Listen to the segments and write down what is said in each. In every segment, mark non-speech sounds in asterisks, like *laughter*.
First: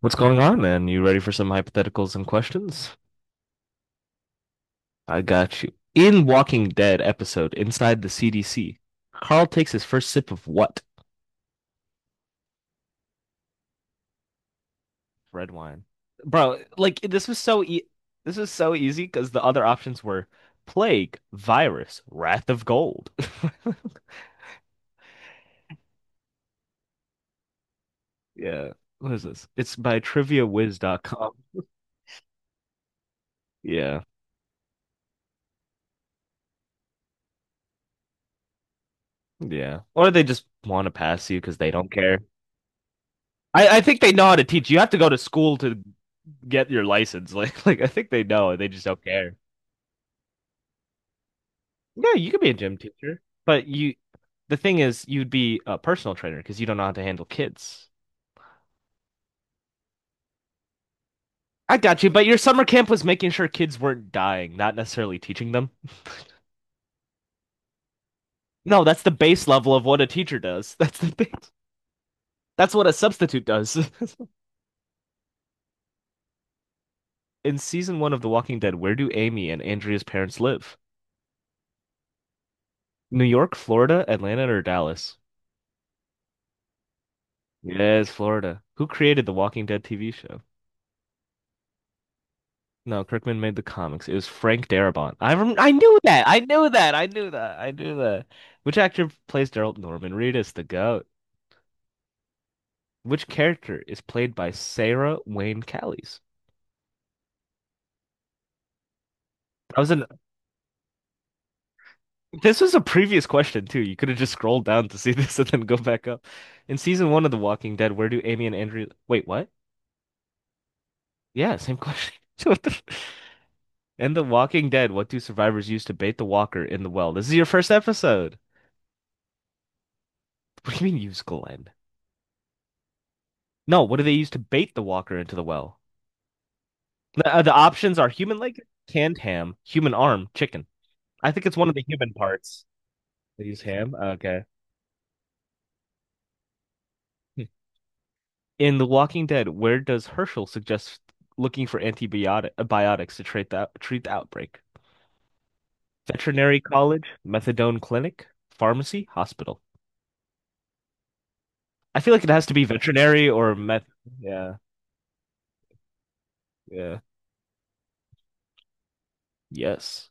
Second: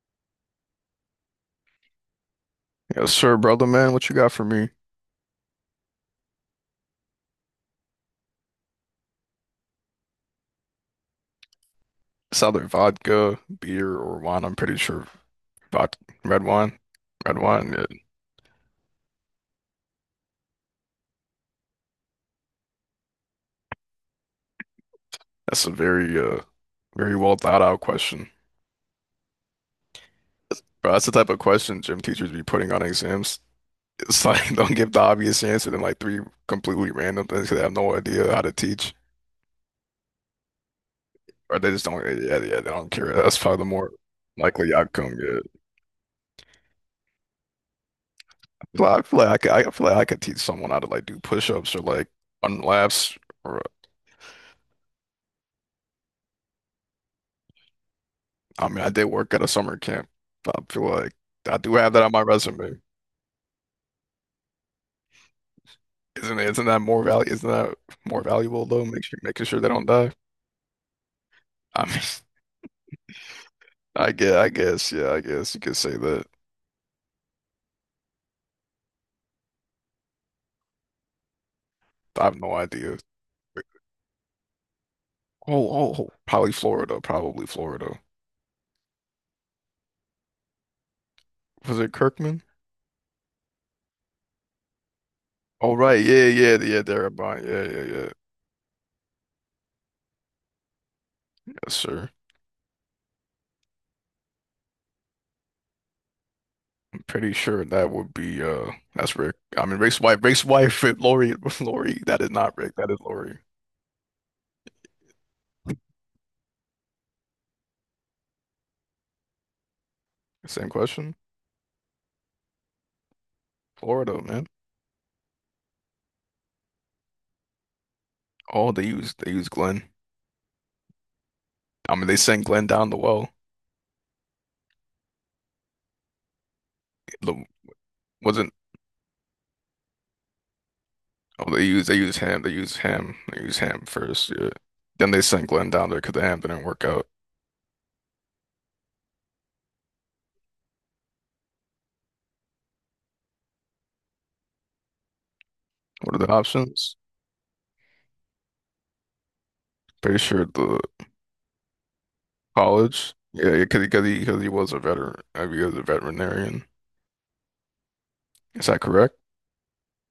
What's going on, man? You ready for some hypotheticals and questions? Yes, sir, brother man. What you got for me? I got you. In Walking Dead episode, Inside the CDC, Carl takes his first sip of what? It's either vodka, beer, or wine. I'm pretty sure Red wine. vodka, red Bro, wine. like Red wine, yeah. this was so easy because the other options were plague, virus, wrath of gold. *laughs* That's a very very well thought out question. Yeah. What is this? It's by trivia wiz But dot that's the type com. of question gym teachers be putting on exams. Yeah. It's like *laughs* don't give the obvious answer then like three completely random things 'cause they have no idea how to teach. Yeah. Or they just want to pass you because Or they they just don't don't yeah, care. yeah, yeah, they don't care. That's probably the I more think they know how to teach. likely You have to go outcome, to yeah. school to get your license. *laughs* Like I think they know they just Well, don't care. I feel like I could teach someone how to like do push-ups or like Yeah, you could be a run gym laps teacher, or the thing is, you'd be a personal trainer because you don't know how to handle kids. I mean, I did work at a summer camp. I feel like I do I have got that you, on my but your summer resume. camp was making sure kids weren't dying, not necessarily teaching them. Isn't that more value? Isn't that more valuable No, though? that's Make the sure Making base sure they level of don't what a die. teacher does. *laughs* That's the base. I mean, That's what a substitute does. *laughs* Yeah, I guess you could say that. *laughs* In season 1 of The Walking Dead, where do Amy and Andrea's parents live? I have no idea. New York, Florida, Atlanta, or Dallas? Oh, probably Florida, Yes, Florida. Who created The Walking Dead TV show? Was it Kirkman? No, Kirkman made the comics. It was Frank Darabont. I Oh, knew right, that. yeah, I yeah, knew yeah, that. I there knew about, that. yeah, I yeah, knew yeah, that. Which actor plays Daryl Norman Reedus, the goat? yes, sir. Which character is played by Sarah Wayne Callies? I'm pretty sure that would be that's Rick. I That mean, was an Rick's wife, *laughs* Lori, Lori. That is not This was Rick. a That is previous Lori. question too. You could have just scrolled down to see *laughs* this and then go back up. In season one of The Walking Dead, where do Amy and Andrew wait, what? Same question. Yeah, same question. *laughs* What the... In Florida, The man. Walking Dead, what do survivors use to bait the walker in the well? This is your first episode. Oh, they used Glenn. What do you mean use Glenn? I mean, they sent Glenn down the well. No, what do they use to bait the walker into the well? The- The options are human wasn't leg, canned ham, human arm, chicken. I think Oh, it's one of the they human used Ham. They parts. used Ham. They They used use Ham ham. first. Okay. Yeah. Then they sent Glenn down there because the Ham didn't work out. In The Walking Dead, where does Herschel suggest looking for antibiotic to treat the outbreak? What are the Veterinary options? college, methadone clinic, pharmacy, hospital. Pretty sure the I feel like it has to be college. veterinary Yeah, or because meth. because he because he Yeah. was a veteran. I mean, he was a veterinarian. Yeah. Is that correct? Yes.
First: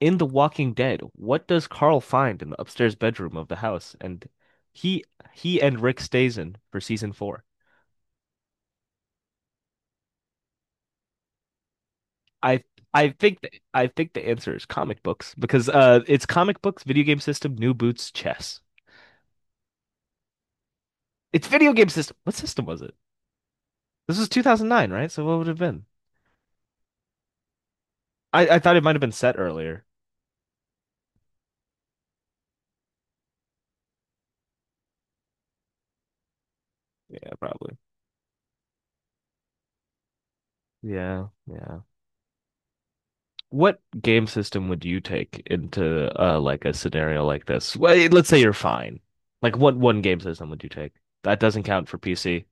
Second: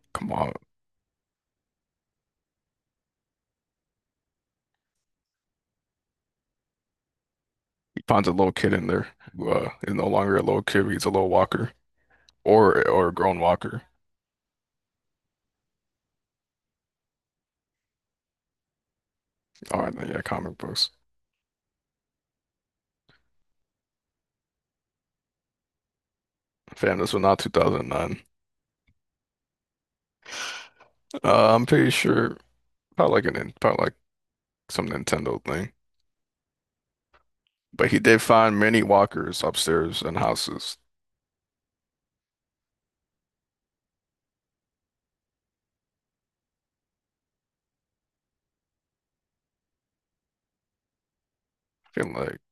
In The Come on. Walking Dead, what does Carl find in the upstairs bedroom of the house? And he he and Rick stays in for season 4. He finds a little kid in there who is no longer a little kid, but he's a little walker I or a grown walker. I think the answer is comic books because it's comic books, video game system, new boots, chess. All right, then, yeah, comic books. It's video game system. What system was it? This was 2009, right? So what would it have been? Fam, this was not 2009. I thought it might have been set earlier. I'm pretty sure. Probably like some Nintendo thing. Yeah, probably. But he did find many walkers upstairs in houses. Yeah, yeah. What game system would you take into like a scenario like this? Well, let's say you're fine. Like what one game system would you take? That doesn't count I for feel like PC.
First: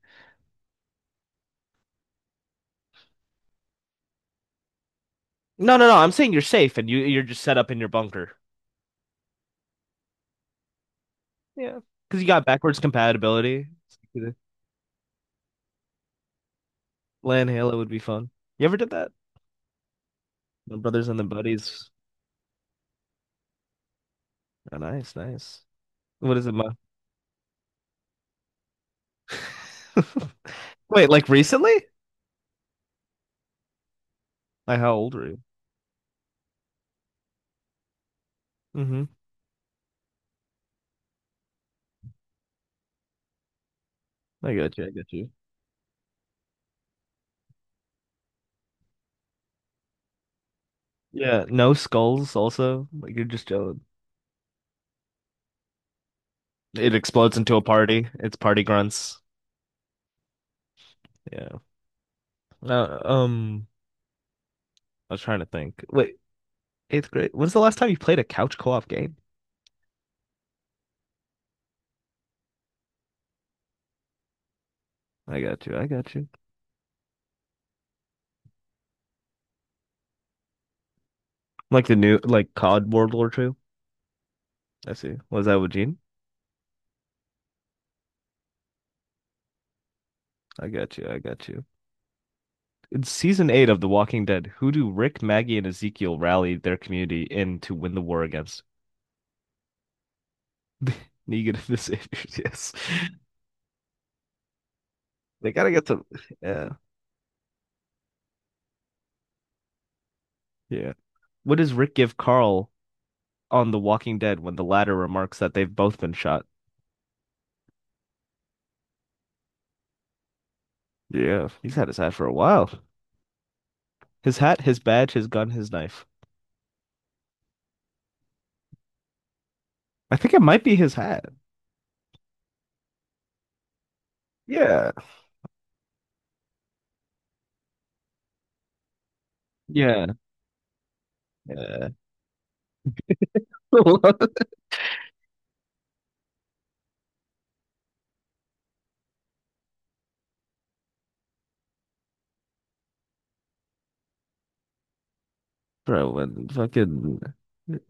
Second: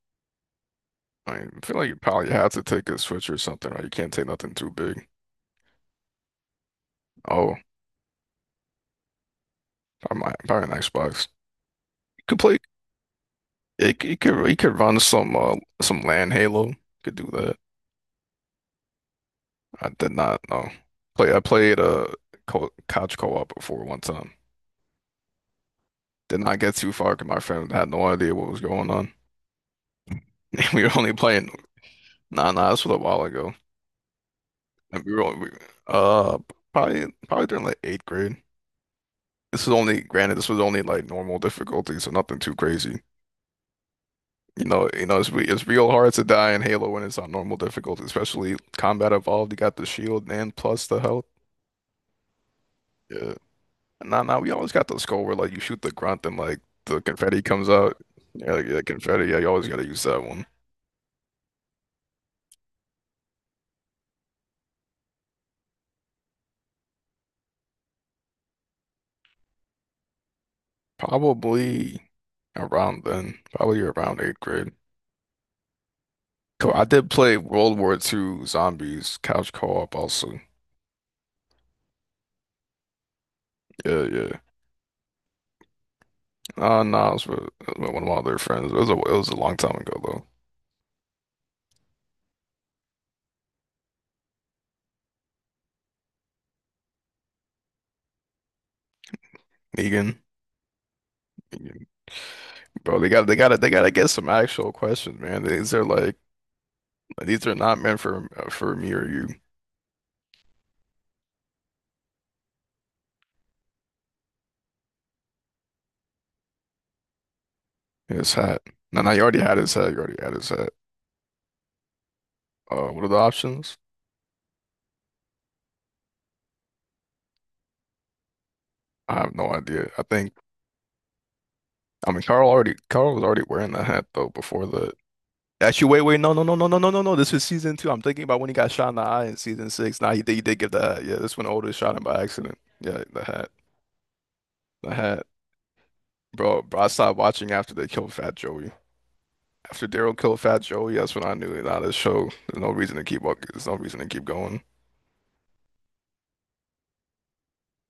I mean, I feel like you probably have to take a Switch or something, right? You can't take nothing too big. No, no, no. I'm saying you're safe and you're just set Oh, up in your bunker. probably, probably an Xbox. Yeah. Because You you could got play. backwards compatibility. It could run some LAN Halo. Could do Land that. Halo would be fun. You ever did that? I did not know. My brothers and the Play I played buddies. Co couch co-op before one time. Oh, nice, nice. What Did is it, not Ma? get too far because my friend had no idea what was going on. *laughs* *laughs* We were Wait, only like playing. recently? Nah, nah, this was a while ago. Like how And we old were are all- you? we- uh probably probably during like eighth grade. Mm-hmm. This was only granted this was only like normal difficulty, so nothing too crazy. I You got you. I know, you got know you. It's real hard to die in Halo when it's on normal difficulty, especially combat evolved. You got the shield and plus the health. Yeah, no skulls also. Like you're Yeah. just chilling. Nah, nah, we always got the skull where like you shoot the grunt and like It the explodes confetti into a comes out. party. It's Yeah, party like, yeah, grunts. confetti. Yeah, you always gotta use that one. Yeah. Uh, um, I was trying to think. Wait, eighth grade. When's the last time you played a couch co-op game? Probably around then, probably around eighth grade. I got you. I got you. Cool. I did play World War Two Zombies couch co-op also. Like the new, like COD World War Two. Yeah, yeah. I see. Was that with Gene? No, it was with one of my other friends. It was a long time ago I got you. I got you. In season 8 of The Walking Dead, who do Rick, Maggie, and Ezekiel rally their community in to win the war against? though. Negan, Negan and the Negan. Saviors. Yes. Bro, *laughs* they got to get some actual questions, man. They gotta These are get some. like Yeah. these are not meant for me or you. Yeah. What does Rick give Carl on The Walking Dead when the latter remarks that they've both been shot? His hat. No, no, you already had his hat. You already had his hat. Yeah, he's had his hat for a while. What are the options? His hat, his badge, his gun, his knife. I have no idea. I I think think it might be his hat. I mean Carl was already wearing the hat though before Yeah, the. Actually, wait, wait, no, no, no, no, no, no, no, no. This is season two. I'm thinking about when he got shot in the eye in season six. yeah, Nah, he did give the hat. Yeah, this one Oda yeah. shot him by accident. Yeah, the hat. *laughs* I had, bro, I stopped watching after they killed Fat Joey. After Daryl killed Fat Joey, that's when I knew, nah, this show, there's no reason to keep walking. There's no reason to keep going. *laughs* Bro, when fucking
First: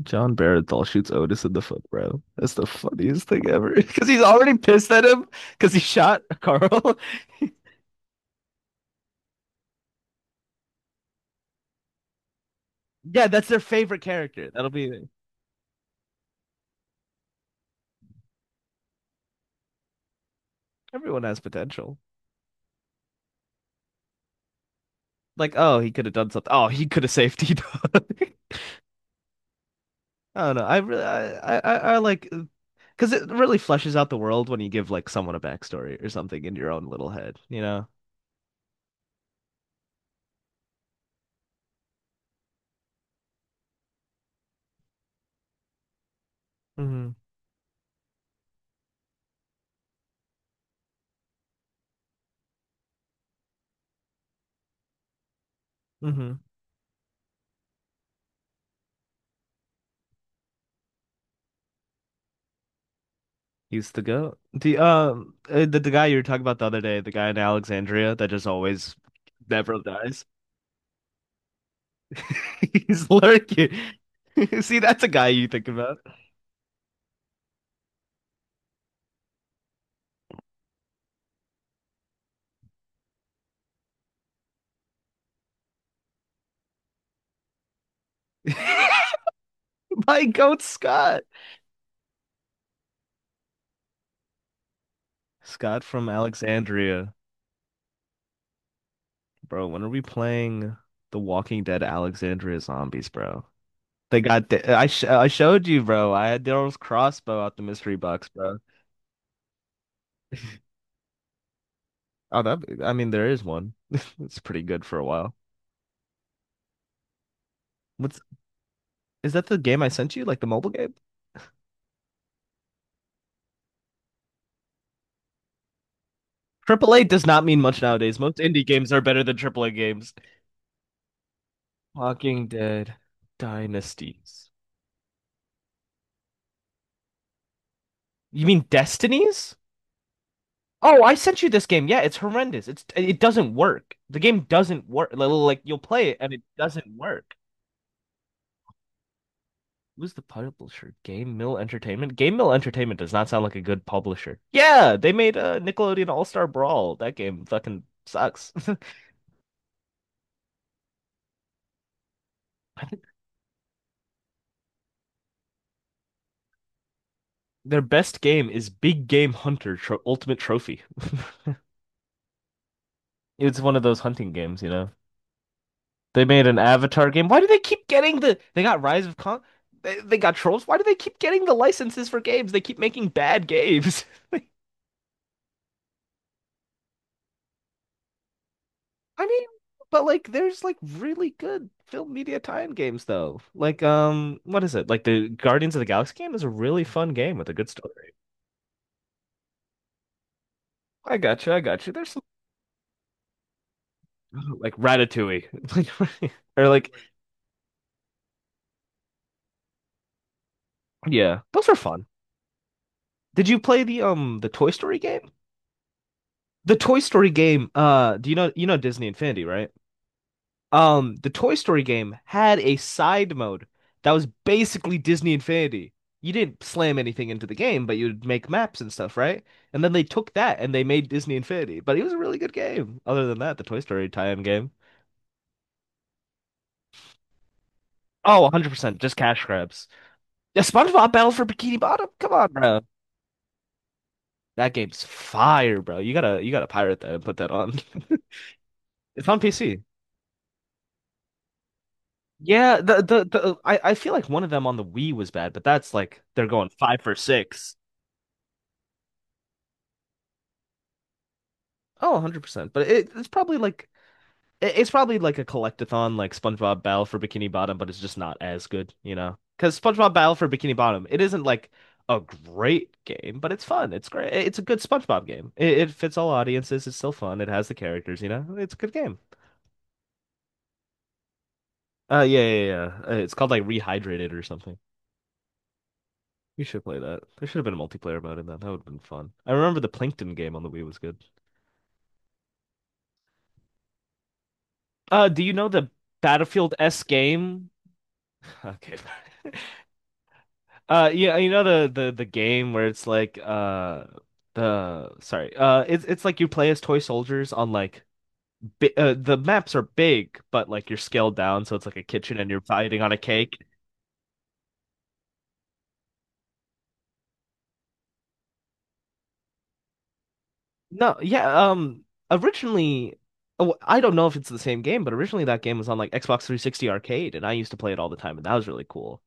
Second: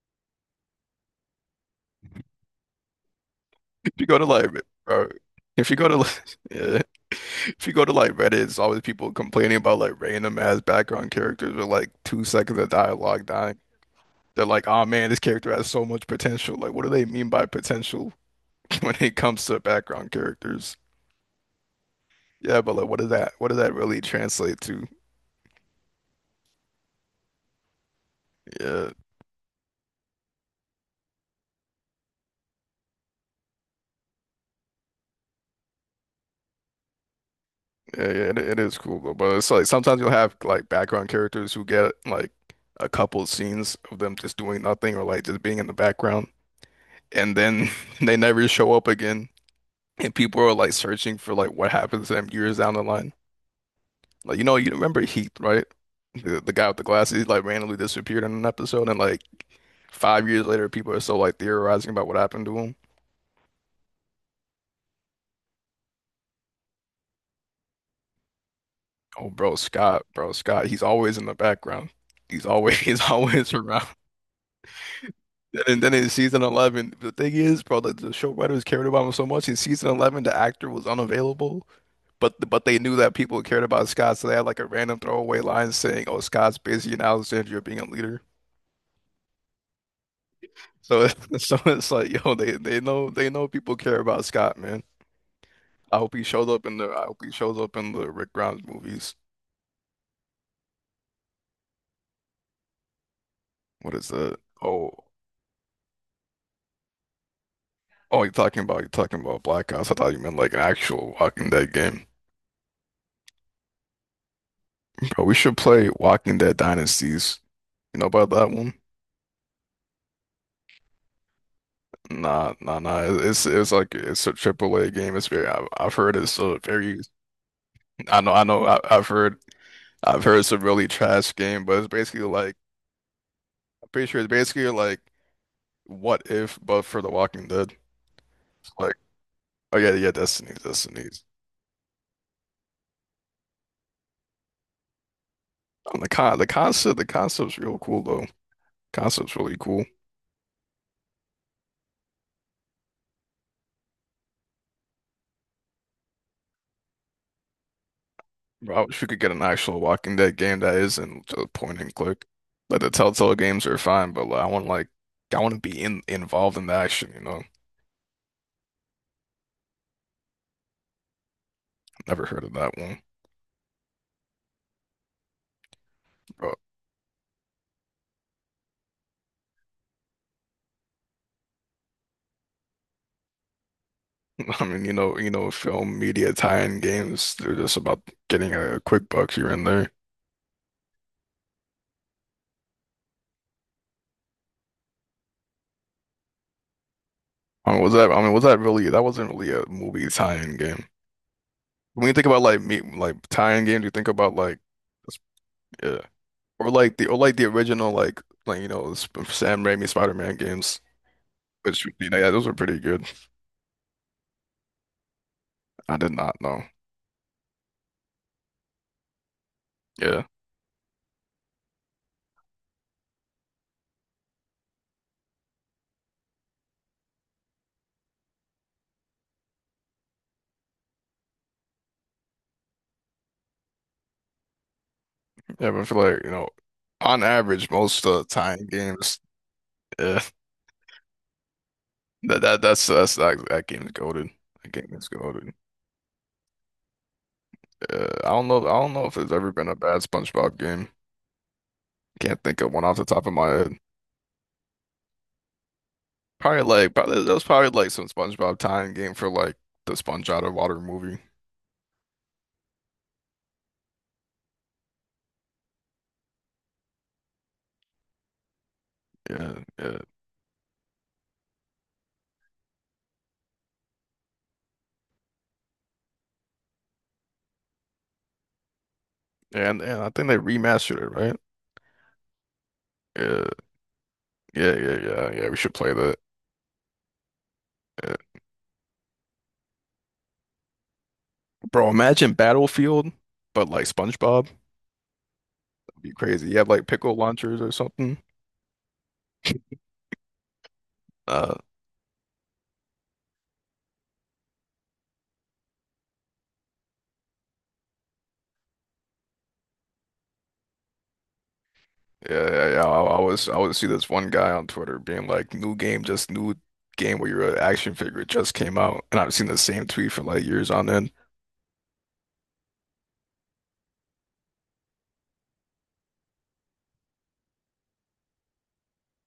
John Barenthal shoots Otis in the foot, bro. That's the funniest thing ever. *laughs* If you Because go he's to like, already pissed at bro, him if because you he go to shot like, *laughs* yeah, Carl. *laughs* if you go to like Reddit, it's always people complaining about like random ass background characters with like 2 seconds of dialogue Yeah, that's their dying. favorite They're character. like, That'll oh be man, this character has so much potential. Like, what do they mean by potential *laughs* when it comes to background characters? Everyone has potential. Yeah, but like, what does that really translate to? Like, oh, he could have done something. Oh, he could have safety. Done. *laughs* Yeah. I don't know. I really, I like, Because it really fleshes out the world when you give like someone a backstory or something in your own little head, you know? Yeah, yeah, it is cool though. But it's like sometimes you'll have like background characters who get like a couple scenes of them just doing nothing or like just being in the background, Hmm. and then *laughs* they never show up again. And people are like searching for like what happens to them years down the line. Like you know, you remember Heath, right? Hmm. The guy with the glasses he, like randomly disappeared in an episode, and like 5 years later, people are still like theorizing about what happened to him. He's the goat. The guy you were talking about the other day, the guy in Alexandria that just always Oh, never dies. bro, Scott, he's always in the background. He's always *laughs* *laughs* he's He's always lurking. around. *laughs* See, that's a guy you think And about. then in season 11, the thing is, bro, like the show writers cared about him so much. In season 11, the actor was unavailable, but they knew that people cared about Scott, so they had like a random throwaway line saying, "Oh, Scott's busy in Alexandria being a leader." *laughs* My goat So Scott. *laughs* so it's like, yo, they know people care about Scott, man. Scott I from hope he shows up in the I Alexandria. hope he shows up in the Rick Grimes movies. Bro, when are we playing The Walking Dead Alexandria Zombies, bro? What is They that? got the, Oh, I showed you, bro. I had Daryl's crossbow out the mystery box, bro. You're talking about Black Ops. I thought you meant like an actual Walking Dead game, Oh, that I mean, there is one. *laughs* It's pretty good for a bro. while. We should play Walking Dead Dynasties. You know What's about that one? Is that the game I sent you? Like the mobile game? Nah, nah, nah. It's like it's a triple A game. It's very. I've heard it's a Triple very. A does not mean much nowadays. I know. Most I indie know. Games are I've better than heard. triple A games. I've heard it's a really trash game, but it's basically Walking like. Dead, I'm pretty sure it's Dynasties. basically like what if, but for The Walking Dead. You mean It's like, Destinies? oh yeah, yeah, Destiny, Oh, Destiny. I sent you this game. Yeah, it's horrendous. It doesn't work. The game doesn't work. You'll play it and it The doesn't concept, the work. concept's real cool though. Concept's really cool. Who's the publisher? Game Mill Entertainment? Game Mill Entertainment does not sound like a good publisher. Yeah, they made Nickelodeon All-Star Brawl. That game fucking sucks. Bro, I wish we could get an actual Walking Dead game that isn't just point and click. Like the Telltale games are fine, but like, I want to be in involved in the action. You know, *laughs* Their best game is Big Game Hunter Tro Ultimate Trophy. *laughs* never heard of that one. It's one of those hunting games, you know. They made an Avatar game. Why do they keep getting the? They got Rise of Kong. They got Trolls. Why do they keep getting the licenses for games? They keep making bad games. *laughs* Like, *laughs* I mean, you know, film media tie-in games, they're just about getting a quick I buck mean, here and there. but like there's like really good film media tie-in games though. Like what is it? Like the Guardians of the Galaxy game is a really fun game with a good story. I mean, was that really, that wasn't really a movie tie-in game. I got you. I got you. When you think about like me, like tie-in games, you think about like, Like s- Ratatouille. *laughs* yeah, Like or like or like the original, like, you know, Sam Raimi Spider-Man games, yeah, those are which, fun. you know, yeah, those were pretty good. Did you play the Toy Story game? I did not know. The Toy Story game, do you know Disney Infinity, right? Yeah. The Toy Story game had a side mode that was basically Disney Infinity. You didn't slam anything into the game, but you'd make maps and stuff, right? And then they took that and they made Disney Infinity. But it was a really good game. Other than that, the Toy Story tie-in game. Yeah. But I feel like, you know, on average, most Oh, tie-in 100%, just games, cash grabs. yeah, Yeah, SpongeBob Battle for Bikini Bottom. Come on, bro. That game's goated. That That game game's is goated. fire, bro. You gotta pirate that and put that on. *laughs* I don't know. I don't know if It's there's on ever been a PC. bad SpongeBob game. Can't think of Yeah, one off the top of my the head. I feel like one of them on the Wii was bad, but that's like they're going five for Probably that was probably six. like some SpongeBob tie-in game for like the Sponge Out of Water movie. Oh, 100%. But it, it's probably like it- It's probably like a collectathon like SpongeBob Battle for Bikini Bottom, but it's just not as good, you know? Yeah, Because yeah, SpongeBob Battle for Bikini Bottom, it isn't like a great game, but it's fun. It's great. It's a good SpongeBob game. It fits all audiences. It's still fun. It has the characters, you know? It's a good game. And I think they remastered it, right? Yeah. It's Yeah, called like Rehydrated or yeah, something. yeah, yeah, yeah. We should play that. We should play that. There should have been a Yeah. multiplayer mode in that. That would have been fun. I remember the Plankton game on the Wii was good. Bro, imagine Battlefield, but like SpongeBob. That'd Do you know the be crazy. You have Battlefield like S pickle launchers game? or *laughs* something. Okay. *laughs* Yeah, you Uh, know the game where it's like the sorry it's like you play as toy soldiers on like bi the maps are big but like you're scaled down so it's like a kitchen and Yeah, you're yeah, yeah. Fighting on I a always cake. See this one guy on Twitter being like, "New game, just new game where you're an action figure it just came out," and I've seen the same tweet for like years on end. No, yeah, originally oh, I don't know if it's the same game but originally that game was on like Xbox 360 Arcade and I used to play it all the time and that was really cool.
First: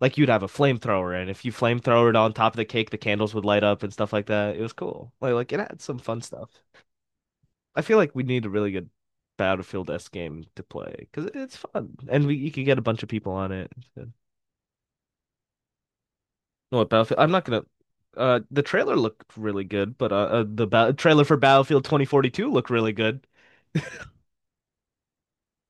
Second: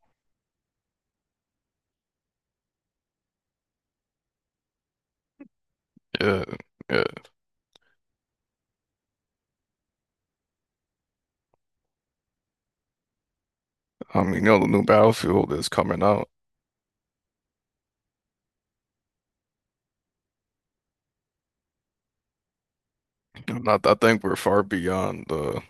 Like you'd have a flamethrower and if you flamethrower it on top of the cake the candles would light up and stuff like that. It was cool. It had some fun Yeah, stuff. yeah. I feel like we need a really good Battlefield S game to play because it's fun and we you could get a bunch of people on it. No, I mean, you know, the new Battlefield is coming out. what Battlefield? I'm not gonna. The trailer looked really good, but trailer for Battlefield 2042 looked really good. I'm not, I think we're far beyond the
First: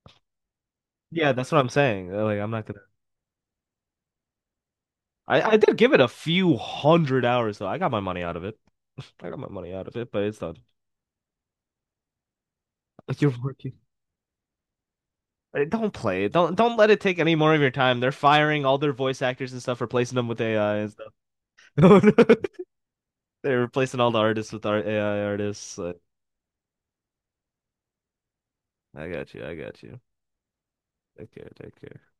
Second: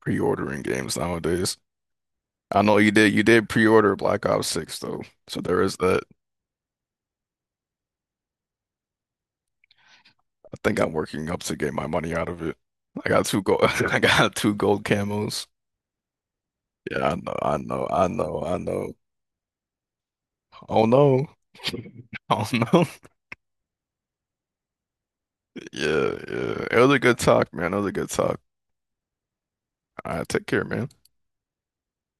pre-ordering games Yeah, that's nowadays. what I'm saying. Like, I'm I not know gonna. You did pre-order Black Ops 6 though, so I there did is give it that. a few 100 hours though. I got my money out of it. *laughs* I got my money out of it, but it's I done. think I'm working up to get my money out of it. I *laughs* got You're two gold, *laughs* working. I got two gold camos. Don't play it. Don't let it Yeah, I take any know, more I of your know, time. I They're know, I firing all their know. voice actors and stuff, replacing them with AI Oh and no. *laughs* stuff. *laughs* Oh no. *laughs* They're replacing all the artists with our AI Yeah, artists. Like, yeah. It was a good talk, man. It was a good talk. I got you. I got you. All right, take care, man. Take care. Take care.